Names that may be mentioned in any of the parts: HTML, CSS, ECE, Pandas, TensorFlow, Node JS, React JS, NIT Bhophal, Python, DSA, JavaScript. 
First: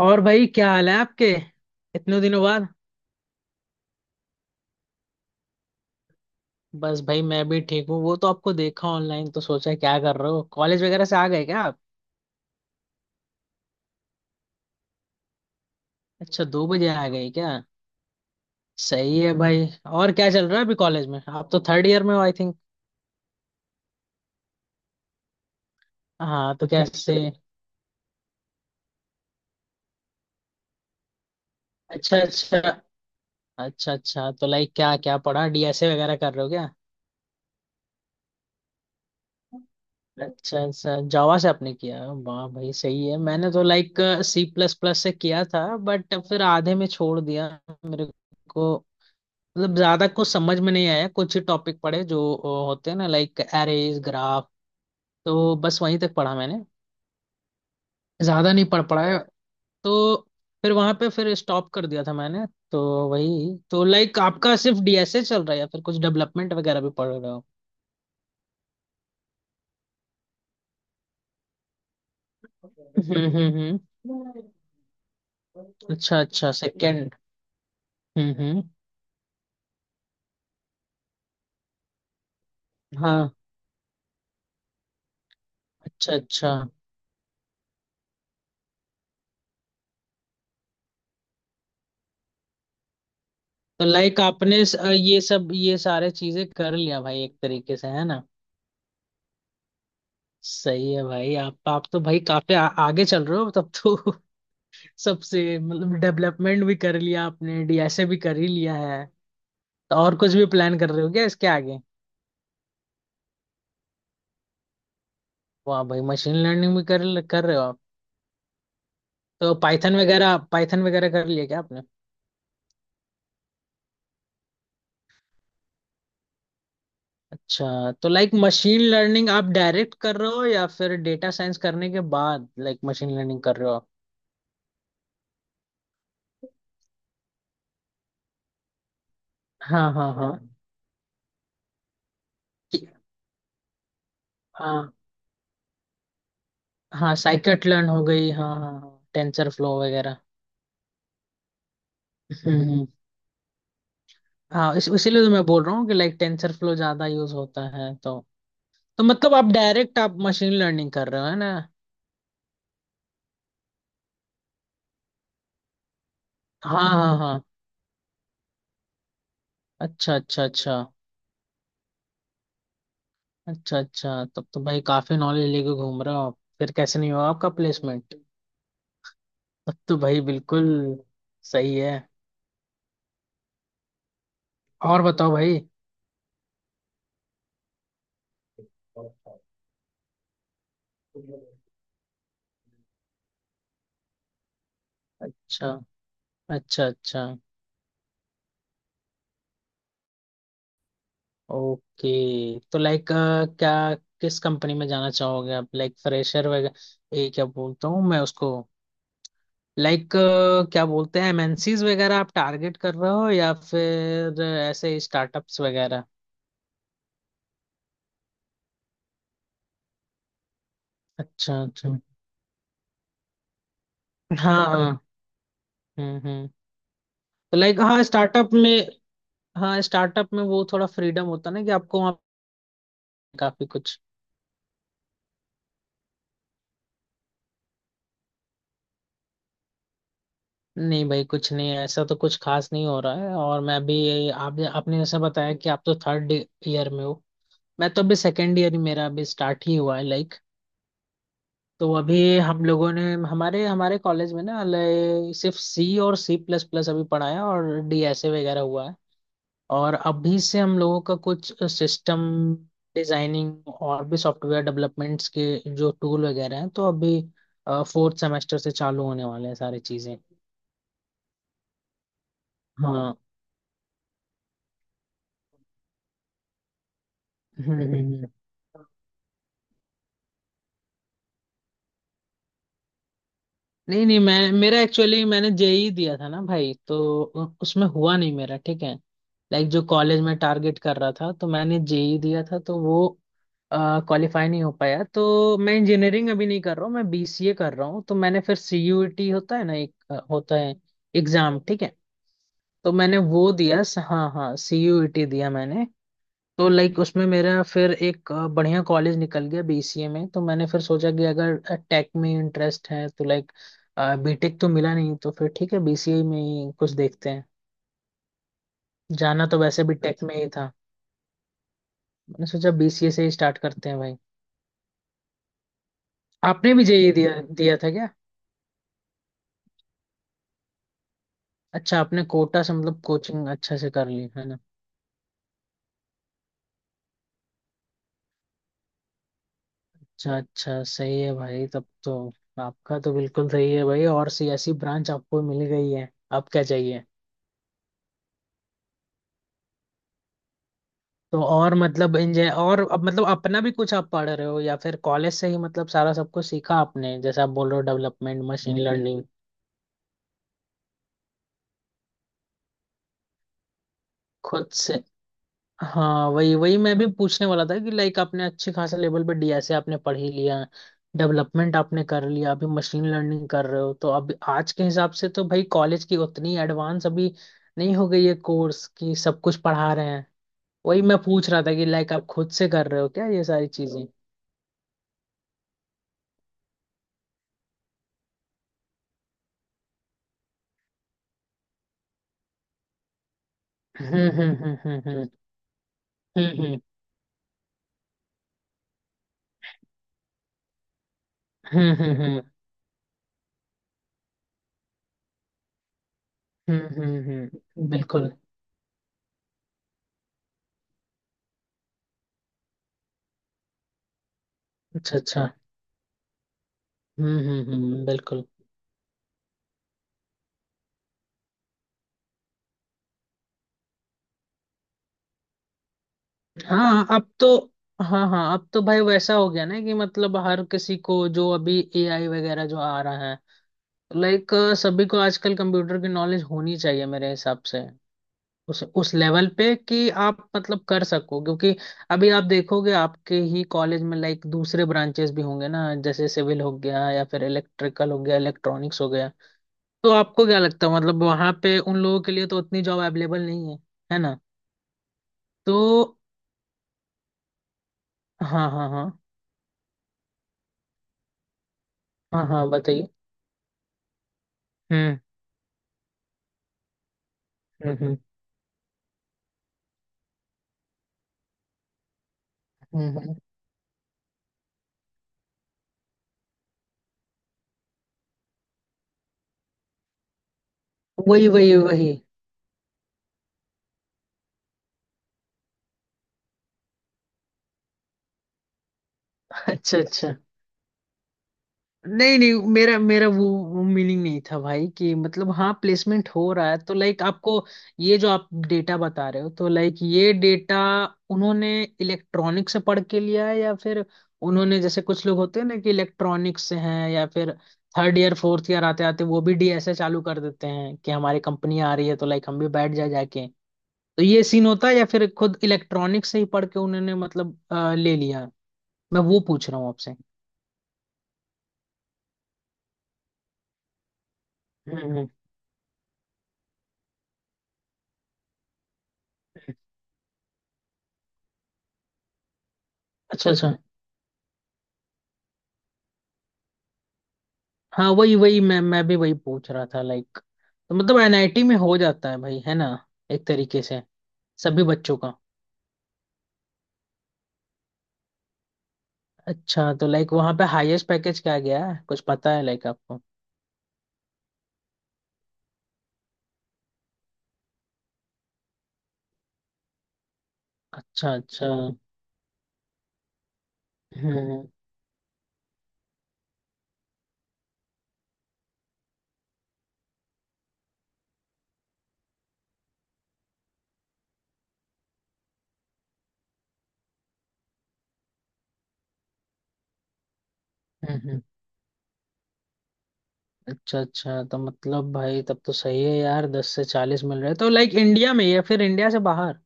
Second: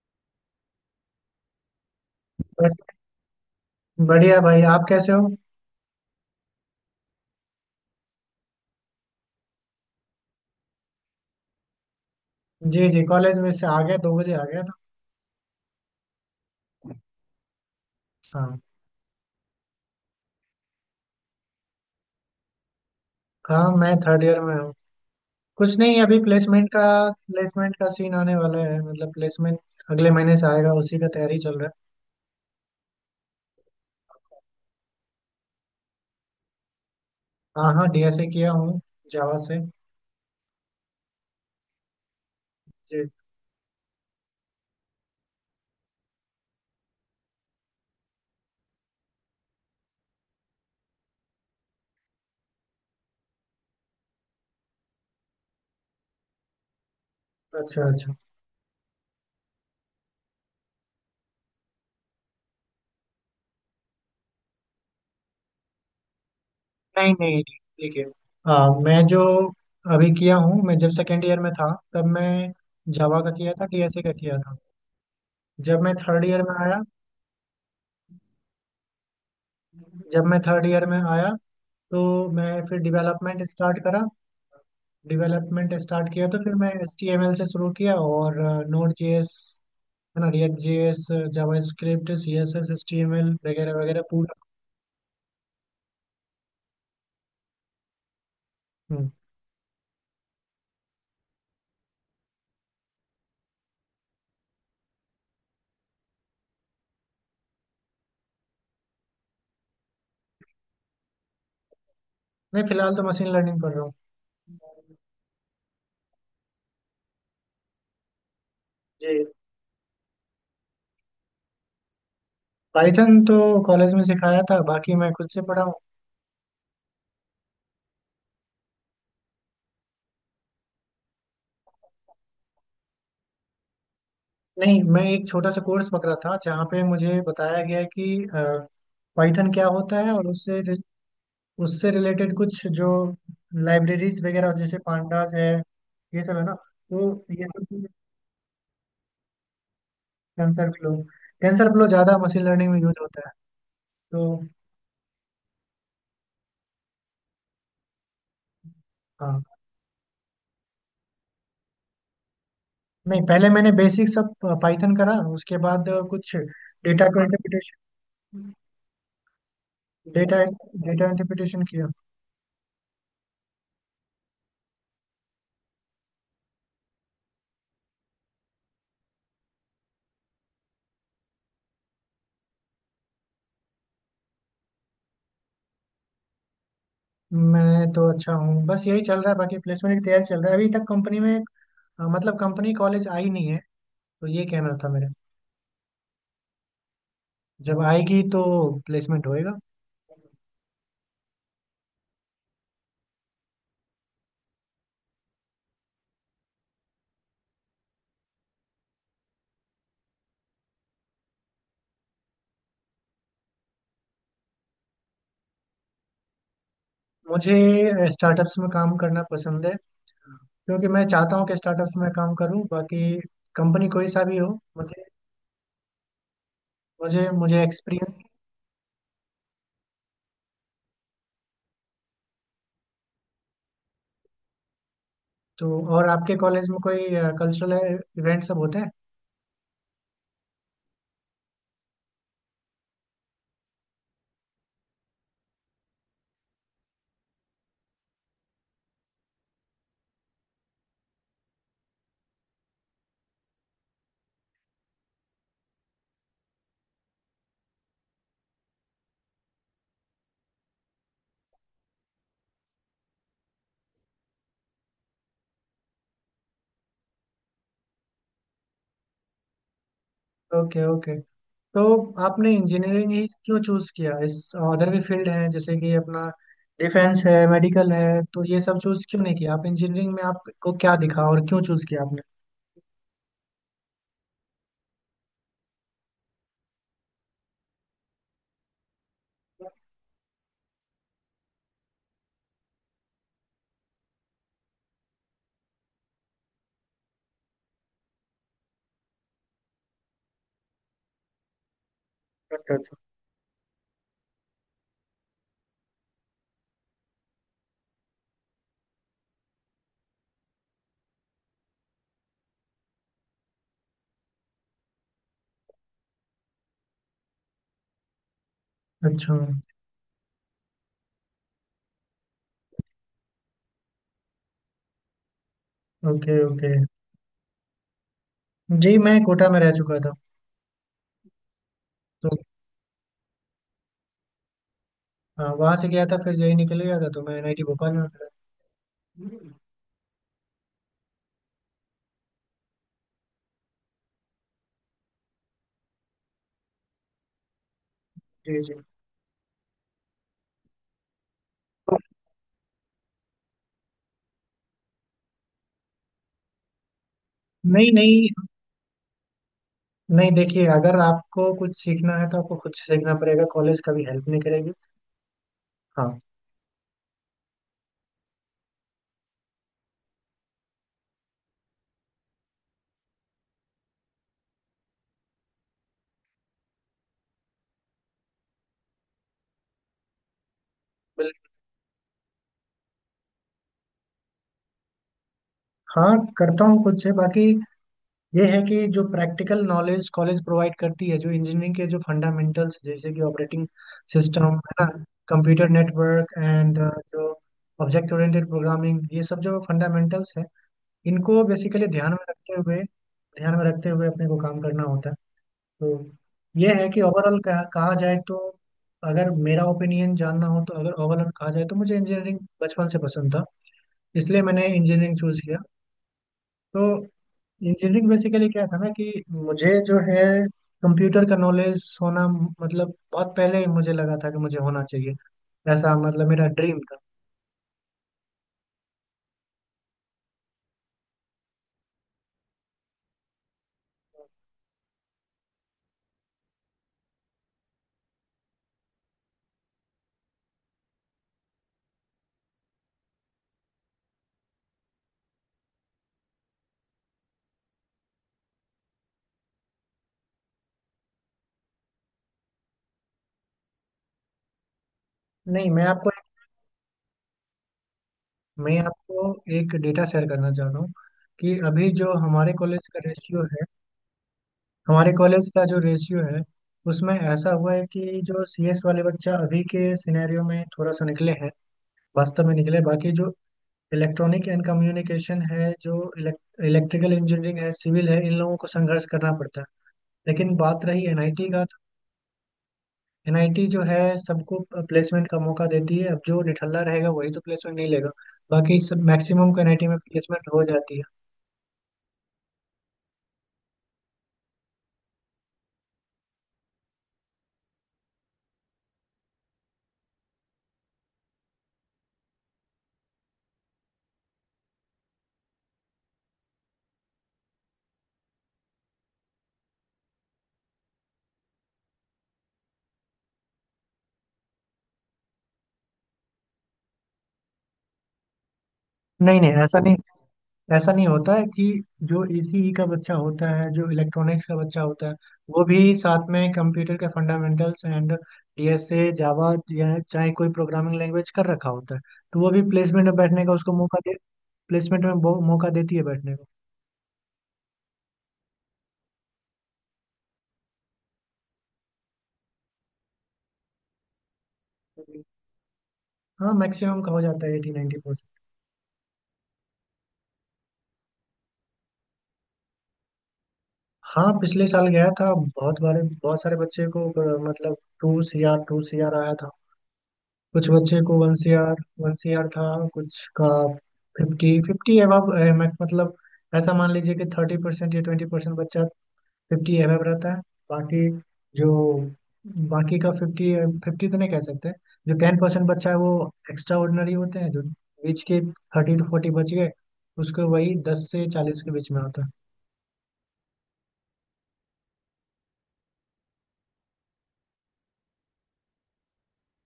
और भाई क्या हाल है आपके इतने दिनों बाद? बट- बढ़िया भाई, आप कैसे हो? बस भाई मैं भी ठीक हूँ। वो तो आपको देखा ऑनलाइन, तो सोचा क्या कर रहे हो, कॉलेज वगैरह से आ गए क्या आप? जी जी, कॉलेज में से आ गया। 2 बजे आ गया था। अच्छा, 2 बजे आ गए क्या? हाँ। सही है भाई। और क्या चल रहा है अभी कॉलेज में, आप तो थर्ड ईयर में हो आई थिंक? हाँ मैं थर्ड ईयर में हूँ। कुछ नहीं, अभी हाँ, तो कैसे? प्लेसमेंट का सीन आने वाला है, मतलब प्लेसमेंट अगले महीने से आएगा, उसी का तैयारी चल रहा अच्छा अच्छा। अच्छा अच्छा, तो लाइक क्या क्या पढ़ा, डीएसए वगैरह कर रहे हो क्या? है। हाँ हाँ, डीएसए किया हूँ, जावा से। अच्छा अच्छा, जावा से आपने किया, वाह भाई जी। सही है। मैंने तो लाइक सी प्लस प्लस से किया था, बट फिर आधे में छोड़ दिया। मेरे को मतलब ज्यादा कुछ समझ में नहीं आया, कुछ ही टॉपिक पढ़े जो होते हैं ना, लाइक एरेज, ग्राफ। तो बस वहीं तक पढ़ा मैंने, अच्छा अच्छा। ज्यादा नहीं पढ़ पाया। तो फिर वहां पे फिर स्टॉप कर दिया था मैंने, तो वही। तो लाइक आपका सिर्फ डीएसए चल रहा है या फिर कुछ डेवलपमेंट वगैरह भी पढ़ नहीं नहीं रहे नहीं, हो? ठीक है। हाँ, मैं जो अभी किया हूँ, मैं जब सेकेंड ईयर में था तब मैं हम्म जावा का किया हम्म था, हम्म। डीएसए का किया था। जब मैं अच्छा थर्ड ईयर अच्छा, में आया सेकेंड। हम्म। जब मैं थर्ड ईयर में आया तो मैं फिर हाँ। डेवलपमेंट स्टार्ट करा। डेवलपमेंट स्टार्ट अच्छा किया तो फिर अच्छा, मैं एच टी एम एल से शुरू किया, और नोड जे एस, है ना, React J S, JavaScript, C S S, H T M L वगैरह तो वगैरह लाइक पूरा। आपने ये सारे चीजें कर लिया भाई एक तरीके से, है ना? हम्म। सही है भाई। आप तो भाई काफी आगे चल रहे हो तब तो सबसे मतलब डेवलपमेंट भी कर लिया आपने, डीएसए भी कर ही लिया है, तो और कुछ भी प्लान कर रहे हो क्या इसके आगे? नहीं, फिलहाल तो मशीन लर्निंग पढ़ रहा हूँ। वाह भाई, मशीन लर्निंग भी कर कर रहे हो आप। जी। तो पाइथन वगैरह कर लिया क्या आपने? पाइथन तो कॉलेज में सिखाया था, बाकी मैं खुद से पढ़ा हूँ। अच्छा, तो लाइक मशीन लर्निंग आप डायरेक्ट कर रहे हो या फिर डेटा साइंस करने के बाद लाइक मशीन लर्निंग कर रहे हो आप? नहीं, मैं एक छोटा सा कोर्स पकड़ा था जहाँ पे मुझे बताया गया कि पाइथन क्या हाँ होता है, हाँ और हाँ। उससे उससे रिलेटेड कुछ कि- जो लाइब्रेरीज वगैरह जैसे हाँ पांडास है ये सब, है ना, तो हाँ, ये सब साइकिट लर्न चीज़ें। हो गई, हाँ हाँ, टेंसर फ्लो वगैरह। टेंसर फ्लो, टेंसर फ्लो ज़्यादा मशीन लर्निंग में हम्म। यूज होता है तो। हाँ, इस इसीलिए तो मैं बोल रहा हूँ कि लाइक टेंसर फ्लो ज्यादा यूज होता है, तो मतलब हाँ। आप डायरेक्ट आप मशीन लर्निंग कर रहे हो, है ना? नहीं, पहले मैंने बेसिक सब पाइथन करा, उसके बाद कुछ हाँ डेटा हाँ को हाँ। इंटरप्रिटेशन, अच्छा डेटा, अच्छा। अच्छा डेटा इंटरप्रिटेशन किया। अच्छा। अच्छा, तब तो भाई काफी नॉलेज लेके घूम रहे हो आप, फिर कैसे नहीं हुआ आपका प्लेसमेंट? तब तो भाई बिल्कुल सही है। और बताओ भाई। मैं तो अच्छा हूँ, बस यही चल रहा है, बाकी प्लेसमेंट की तैयारी चल रहा है। अभी तक कंपनी में मतलब कंपनी कॉलेज आई नहीं है, तो ये कहना था मेरा। अच्छा अच्छा। अच्छा। जब आएगी तो प्लेसमेंट होएगा। ओके। तो लाइक क्या, किस कंपनी में जाना चाहोगे आप, लाइक फ्रेशर वगैरह ये क्या बोलता हूँ मैं उसको, लाइक क्या बोलते हैं, एमएनसीज वगैरह आप टारगेट कर रहे हो या फिर ऐसे स्टार्टअप्स वगैरह? मुझे स्टार्टअप्स में काम करना पसंद है, क्योंकि मैं चाहता हूँ कि अच्छा स्टार्टअप्स अच्छा। में काम करूँ, बाकी कंपनी कोई सा भी हो। हाँ मुझे हाँ। हम्म। मुझे तो मुझे लाइक हाँ एक्सपीरियंस। स्टार्टअप में, हाँ स्टार्टअप में वो थोड़ा फ्रीडम होता है ना कि आपको वहाँ काफी कुछ। तो और आपके कॉलेज में कोई कल्चरल इवेंट सब होते हैं? नहीं भाई कुछ नहीं है, ऐसा तो कुछ खास नहीं हो रहा है, और मैं भी आप आपने जैसा बताया कि आप तो थर्ड ईयर में हो, मैं तो अभी सेकेंड ईयर ही, मेरा अभी स्टार्ट ही हुआ है लाइक। तो अभी हम लोगों ने हमारे हमारे कॉलेज में ना सिर्फ सी और सी प्लस प्लस अभी पढ़ाया, और डीएसए वगैरह हुआ है। और अभी से हम लोगों का कुछ सिस्टम डिजाइनिंग और भी सॉफ्टवेयर डेवलपमेंट्स के जो टूल वगैरह हैं, तो अभी फोर्थ सेमेस्टर से चालू होने वाले हैं सारी चीजें। Okay okay. तो आपने इंजीनियरिंग हाँ। ही क्यों चूज किया? इस अदर भी फील्ड है, जैसे कि अपना डिफेंस है, हम्म मेडिकल हम्म है, हम्म। तो ये सब चूज क्यों नहीं किया? आप इंजीनियरिंग में, आपको क्या दिखा और क्यों चूज किया आपने? नहीं नहीं, मैं मेरा एक्चुअली मैंने जेई दिया था ना भाई, तो उसमें हुआ नहीं मेरा, ठीक है। लाइक जो कॉलेज में टारगेट कर रहा था, तो मैंने जेई दिया था तो वो क्वालिफाई नहीं हो पाया, तो मैं इंजीनियरिंग अभी नहीं कर रहा हूँ, मैं बीसीए कर रहा हूँ। तो मैंने फिर सीयूईटी होता है ना एक होता है एग्जाम, ठीक है। तो अच्छा मैंने वो दिया हाँ हाँ, सीयूईटी दिया मैंने। तो लाइक उसमें मेरा फिर एक बढ़िया कॉलेज निकल गया बीसीए में, तो मैंने फिर सोचा कि अगर टेक में इंटरेस्ट है तो लाइक बीटेक तो मिला नहीं, तो फिर ठीक है बीसीए में ही कुछ देखते हैं। अच्छा। जाना तो वैसे भी टेक में ही था, मैंने सोचा बीसीए से ही स्टार्ट करते हैं भाई। Okay okay. आपने भी जेईई दिया दिया था क्या? जी, मैं कोटा में रह चुका था अच्छा, आपने तो। कोटा से मतलब कोचिंग अच्छा से कर ली है ना। हाँ वहां से गया था, फिर यही निकल गया था, तो मैं एनआईटी भोपाल में मिला। अच्छा अच्छा, सही है भाई तब तो। आपका तो बिल्कुल सही है भाई, और सी ऐसी ब्रांच आपको मिल गई है, अब क्या चाहिए, जी जी। तो और मतलब इंजॉय। और अब मतलब अपना भी कुछ आप पढ़ रहे हो या फिर कॉलेज से ही मतलब सारा सब कुछ सीखा आपने, जैसे आप बोल रहे हो नहीं। नहीं। Development, machine learning. नहीं देखिए, अगर आपको कुछ सीखना है तो आपको खुद से सीखना पड़ेगा, कॉलेज कभी हेल्प नहीं खुद करेगी। से। हाँ। हाँ वही वही, मैं भी पूछने वाला था कि लाइक आपने अच्छे खासे लेवल पे डीएसए आपने पढ़ ही लिया, डेवलपमेंट आपने कर लिया, अभी मशीन लर्निंग कर रहे हो, तो अब आज के हिसाब से तो भाई कॉलेज की उतनी एडवांस अभी नहीं हो गई है, कोर्स की सब कुछ पढ़ा रहे हैं। वही मैं बिल- पूछ रहा था कि लाइक आप खुद से कर रहे हो क्या ये सारी चीजें? हाँ, करता हूँ खुद से, बाकी ये है कि जो प्रैक्टिकल नॉलेज कॉलेज प्रोवाइड करती है, जो इंजीनियरिंग के जो फंडामेंटल्स जैसे कि ऑपरेटिंग हम्म सिस्टम हम्म है हम्म ना, hmm hmm computer network and hmm, जो ऑब्जेक्ट ओरिएंटेड प्रोग्रामिंग, ये सब जो फंडामेंटल्स है, इनको बेसिकली हम्म ध्यान हम्म में हम्म रखते हुए अपने को काम करना होता है। तो ये है कि ओवरऑल कहा जाए बिल्कुल। तो, अगर मेरा ओपिनियन जानना हो तो, अगर ओवरऑल कहा जाए तो मुझे इंजीनियरिंग बचपन से पसंद था, इसलिए मैंने अच्छा इंजीनियरिंग चूज अच्छा। किया। तो हम्म, इंजीनियरिंग बिल्कुल। बेसिकली क्या था ना कि मुझे जो है कंप्यूटर का नॉलेज होना, मतलब बहुत पहले ही मुझे लगा था कि मुझे होना चाहिए ऐसा, मतलब मेरा ड्रीम था। हाँ अब तो, हाँ हाँ अब तो भाई वैसा हो गया ना कि मतलब हर किसी को, जो अभी एआई वगैरह जो आ रहा है, लाइक सभी को आजकल कंप्यूटर की नॉलेज होनी चाहिए मेरे हिसाब से, उस लेवल पे कि आप मतलब कर सको, क्योंकि अभी आप देखोगे आपके ही कॉलेज में लाइक दूसरे ब्रांचेस भी होंगे ना, जैसे सिविल हो गया, या फिर इलेक्ट्रिकल हो गया, इलेक्ट्रॉनिक्स हो गया, तो आपको क्या लगता है मतलब वहां पे उन लोगों के लिए तो उतनी जॉब अवेलेबल नहीं है, है ना? नहीं तो हाँ मैं हाँ हाँ। आपको एक डेटा शेयर करना चाह रहा हूँ कि अभी जो हाँ हाँ, बताइए। हमारे हम्म कॉलेज का जो रेशियो है उसमें ऐसा हुआ है हम्म हम्म कि जो सीएस वाले बच्चा अभी के सिनेरियो में थोड़ा सा निकले हैं, वास्तव में निकले। बाकी हम्म, जो हम्म। इलेक्ट्रॉनिक एंड कम्युनिकेशन है, जो इलेक्ट्रिकल इंजीनियरिंग है, सिविल है, इन लोगों को संघर्ष करना पड़ता है। लेकिन बात रही वही एनआईटी का, वही तो वही। एनआईटी जो है सबको प्लेसमेंट का मौका देती है, अब जो निठल्ला रहेगा वही तो प्लेसमेंट नहीं लेगा, बाकी सब मैक्सिमम को एनआईटी में अच्छा अच्छा। प्लेसमेंट हो जाती है। नहीं नहीं, मेरा मेरा वो मीनिंग नहीं था भाई कि मतलब हाँ प्लेसमेंट हो रहा है तो लाइक आपको, ये जो आप डेटा बता रहे हो तो लाइक ये डेटा उन्होंने इलेक्ट्रॉनिक से पढ़ के लिया है या फिर उन्होंने, जैसे कुछ लोग होते हैं ना कि इलेक्ट्रॉनिक्स से हैं या फिर थर्ड ईयर फोर्थ ईयर आते आते वो भी डीएसए चालू कर देते हैं कि हमारी कंपनी आ रही है तो लाइक हम भी बैठ जाए जाके, तो ये सीन होता है, या फिर खुद इलेक्ट्रॉनिक्स से ही पढ़ के उन्होंने मतलब ले लिया, मैं नहीं वो नहीं, पूछ ऐसा रहा हूँ नहीं, आपसे। ऐसा नहीं होता है कि जो ईसीई का बच्चा होता है, जो इलेक्ट्रॉनिक्स का बच्चा हम्म होता है, हम्म। वो भी साथ में कंप्यूटर के फंडामेंटल्स एंड डीएसए, जावा या चाहे कोई प्रोग्रामिंग लैंग्वेज कर रखा होता है, तो वो भी प्लेसमेंट में बैठने अच्छा का अच्छा। उसको मौका दे। प्लेसमेंट में मौका देती है बैठने को। हाँ वही वही मैं भी वही पूछ रहा था लाइक, तो मतलब एनआईटी में हो जाता है भाई, है ना, एक तरीके से सभी बच्चों जी। का। हाँ, मैक्सिमम का हो जाता है, 80-90%। अच्छा, तो लाइक वहाँ पे हाईएस्ट पैकेज क्या गया है, कुछ पता है लाइक आपको? हाँ पिछले साल गया था, बहुत बार बहुत सारे बच्चे को मतलब 2 CR, 2 CR आया था। कुछ बच्चे को अच्छा वन सी अच्छा। आर 1 CR था। कुछ का फिफ्टी, हम्म फिफ्टी एबव, मतलब ऐसा मान लीजिए कि 30% या 20% बच्चा फिफ्टी एबव रहता है, बाकी जो, बाकी का फिफ्टी फिफ्टी तो नहीं कह सकते। जो 10% बच्चा है वो एक्स्ट्रा ऑर्डिनरी होते हैं, जो बीच के 30-40 बच गए, उसको वही दस से हम्म। चालीस के बीच में आता है। अच्छा अच्छा, तो मतलब भाई तब तो सही है यार, 10 से 40 मिल रहे हैं। तो लाइक इंडिया में या फिर इंडिया से बाहर?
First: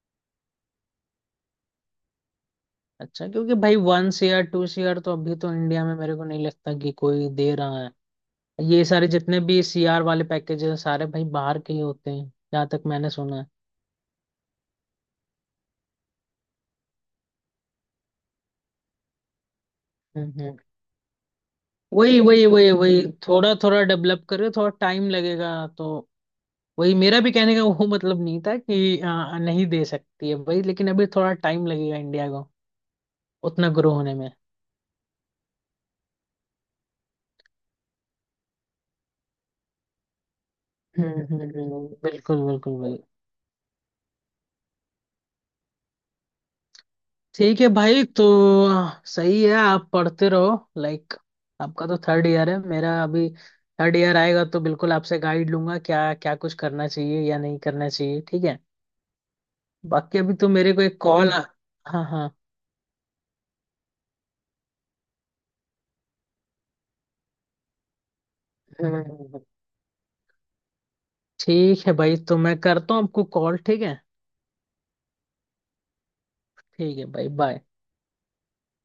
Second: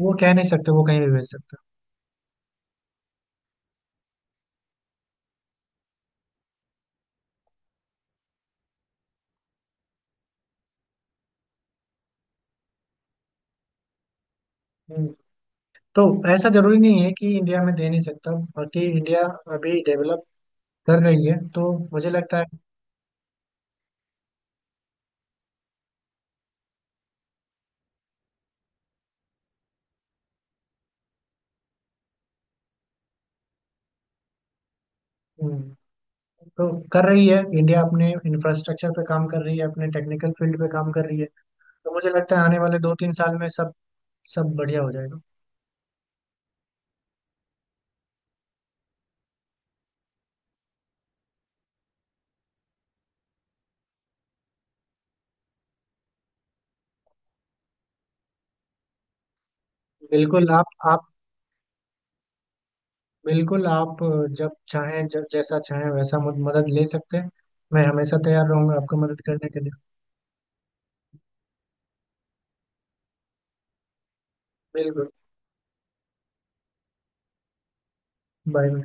वो कह नहीं सकते, वो कहीं भी भेज सकता अच्छा, क्योंकि भाई वन सीआर टू सीआर तो अभी तो इंडिया में मेरे को नहीं लगता कि कोई दे रहा, ये सारे जितने भी सीआर वाले पैकेज हैं सारे भाई बाहर के ही होते हैं, जहाँ तक मैंने सुना है। है। तो ऐसा जरूरी नहीं है कि इंडिया में दे नहीं सकता, बाकी इंडिया अभी डेवलप हम्म हम्म। कर रही है, तो मुझे वही लगता वही है। वही वही, थोड़ा थोड़ा डेवलप करें, थोड़ा टाइम लगेगा, तो वही मेरा भी कहने का वो मतलब नहीं था कि नहीं दे सकती है भाई, लेकिन अभी थोड़ा टाइम लगेगा इंडिया को उतना ग्रो होने में। हम्म, तो कर रही है इंडिया, अपने इंफ्रास्ट्रक्चर पे काम कर रही है, अपने टेक्निकल फील्ड पे काम कर रही है, तो मुझे लगता बिल्कुल है आने बिल्कुल वाले दो भाई। तीन साल में सब सब बढ़िया हो जाएगा। ठीक है भाई, तो सही है आप पढ़ते रहो लाइक, आपका तो थर्ड ईयर है, मेरा अभी थर्ड ईयर आएगा तो बिल्कुल आपसे गाइड लूंगा क्या क्या कुछ करना चाहिए या नहीं करना चाहिए, ठीक है। बाकी अभी बिल्कुल तो आप मेरे को एक आप कॉल आ। हाँ हाँ। बिल्कुल आप जब चाहें, जब जैसा चाहें वैसा मदद ले सकते हैं, मैं हमेशा तैयार रहूंगा आपको मदद हम्म। करने के लिए। ठीक है भाई, तो मैं करता हूँ आपको कॉल, ठीक है। बिल्कुल। ठीक है भाई, बाय। बाय।